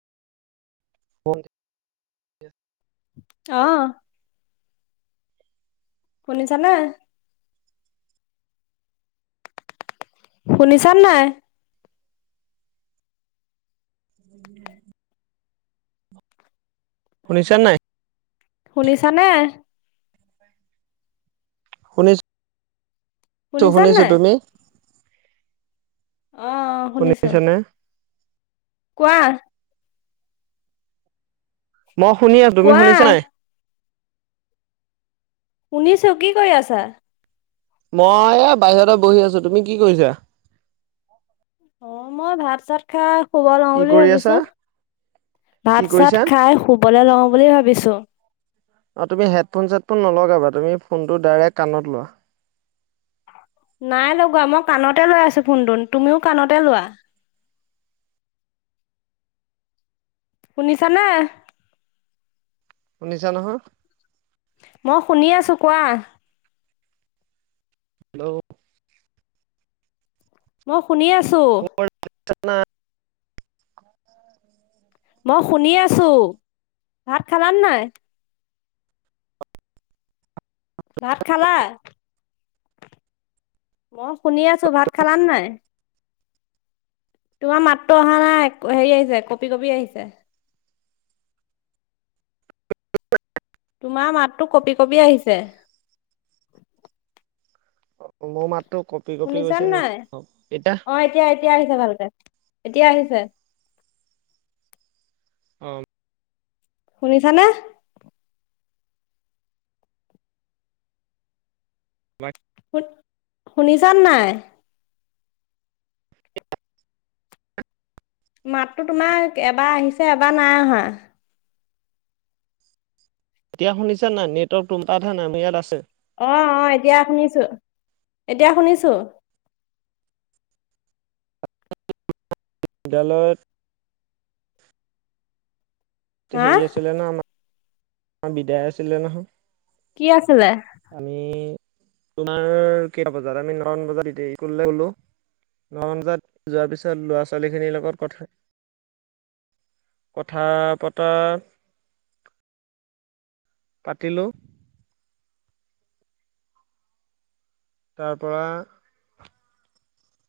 [unintelligible] অ'। শুনিছানে? শুনিছানে নাই? শুনিছনে নাই? শুনিছানে? শুনিছ শুনিছানে নাই? আহ, আহ, শুনিছো। শুনিছানে? কোৱা? মই শুনি আছো। তুমি কোৱা শুনিছা নাই? শুনিছো। কি কৰি আছা? মই এ বাহিৰতে বহি আছো, তুমি কি কৰিছা? অ', মই ভাত-চাত ভাত খাই শুব লও কি বুলি কৰি আছা? ভাবিছো, কি ভাত-চাত কৰিছা? খাই শুব শুবলে লওঁ বুলি ভাবিছোঁ। অ', তুমি হেডফোন-চেডফোন নলগাবা, তুমি ফোনটো ডাইৰেক্ট কাণত লোৱা। নাই লগোৱা, মই কাণতে লৈ আছো ফোনটোন তুমিও কাণতে লোৱা। শুনিছানে? শুনিছা নহয়? মই শুনি আছোঁ, কোৱা? হেল্ল'! মই শুনি আছো। [unintelligible] মই শুনি আছো, ভাত খালানে নাই? ভাত খালা? মই শুনি আছো, ভাত খালানে নাই? তোমাৰ মাতটো অহা নাই, হেৰি আহিছে কপি-কপি আহিছে। তোমাৰ মাততো কপি-কপি আহিছে। মোৰ মাতটো কঁপি-কঁপি শুনিছা গৈছে নি? নাই অ', এতিয়া? [unintelligible] এতিয়া আহিছে ভালকে, এতিয়া আহিছে। অ'। শুনিছানে? হয়। শুনিছানে নাই? মাতটো তোমাৰ এবাৰ আহিছে, এবাৰ নাই অহা। এতিয়া শুনিছানে নাই? নেটৱৰ্ক তুমাৰটাতহে নাই, আমাৰ ইয়াত আছে। অ', অ', এতিয়া শুনিছো, এতিয়া শুনিছো। বিদ্যালয়ত হা হেৰি আছিলে নহয় আমাৰ, আমাৰ বিদায় আছিলে নহয়। কি আছিলে? আমি তোমাৰ কেইটা বজাত, আমি নটা মান বজাত স্কুললে গলো। ন বজাত যোৱাৰ পিছত ল'ৰা ছোৱালী খিনিৰ লগত কথা কথা পতা পাতিলো। তাৰপৰা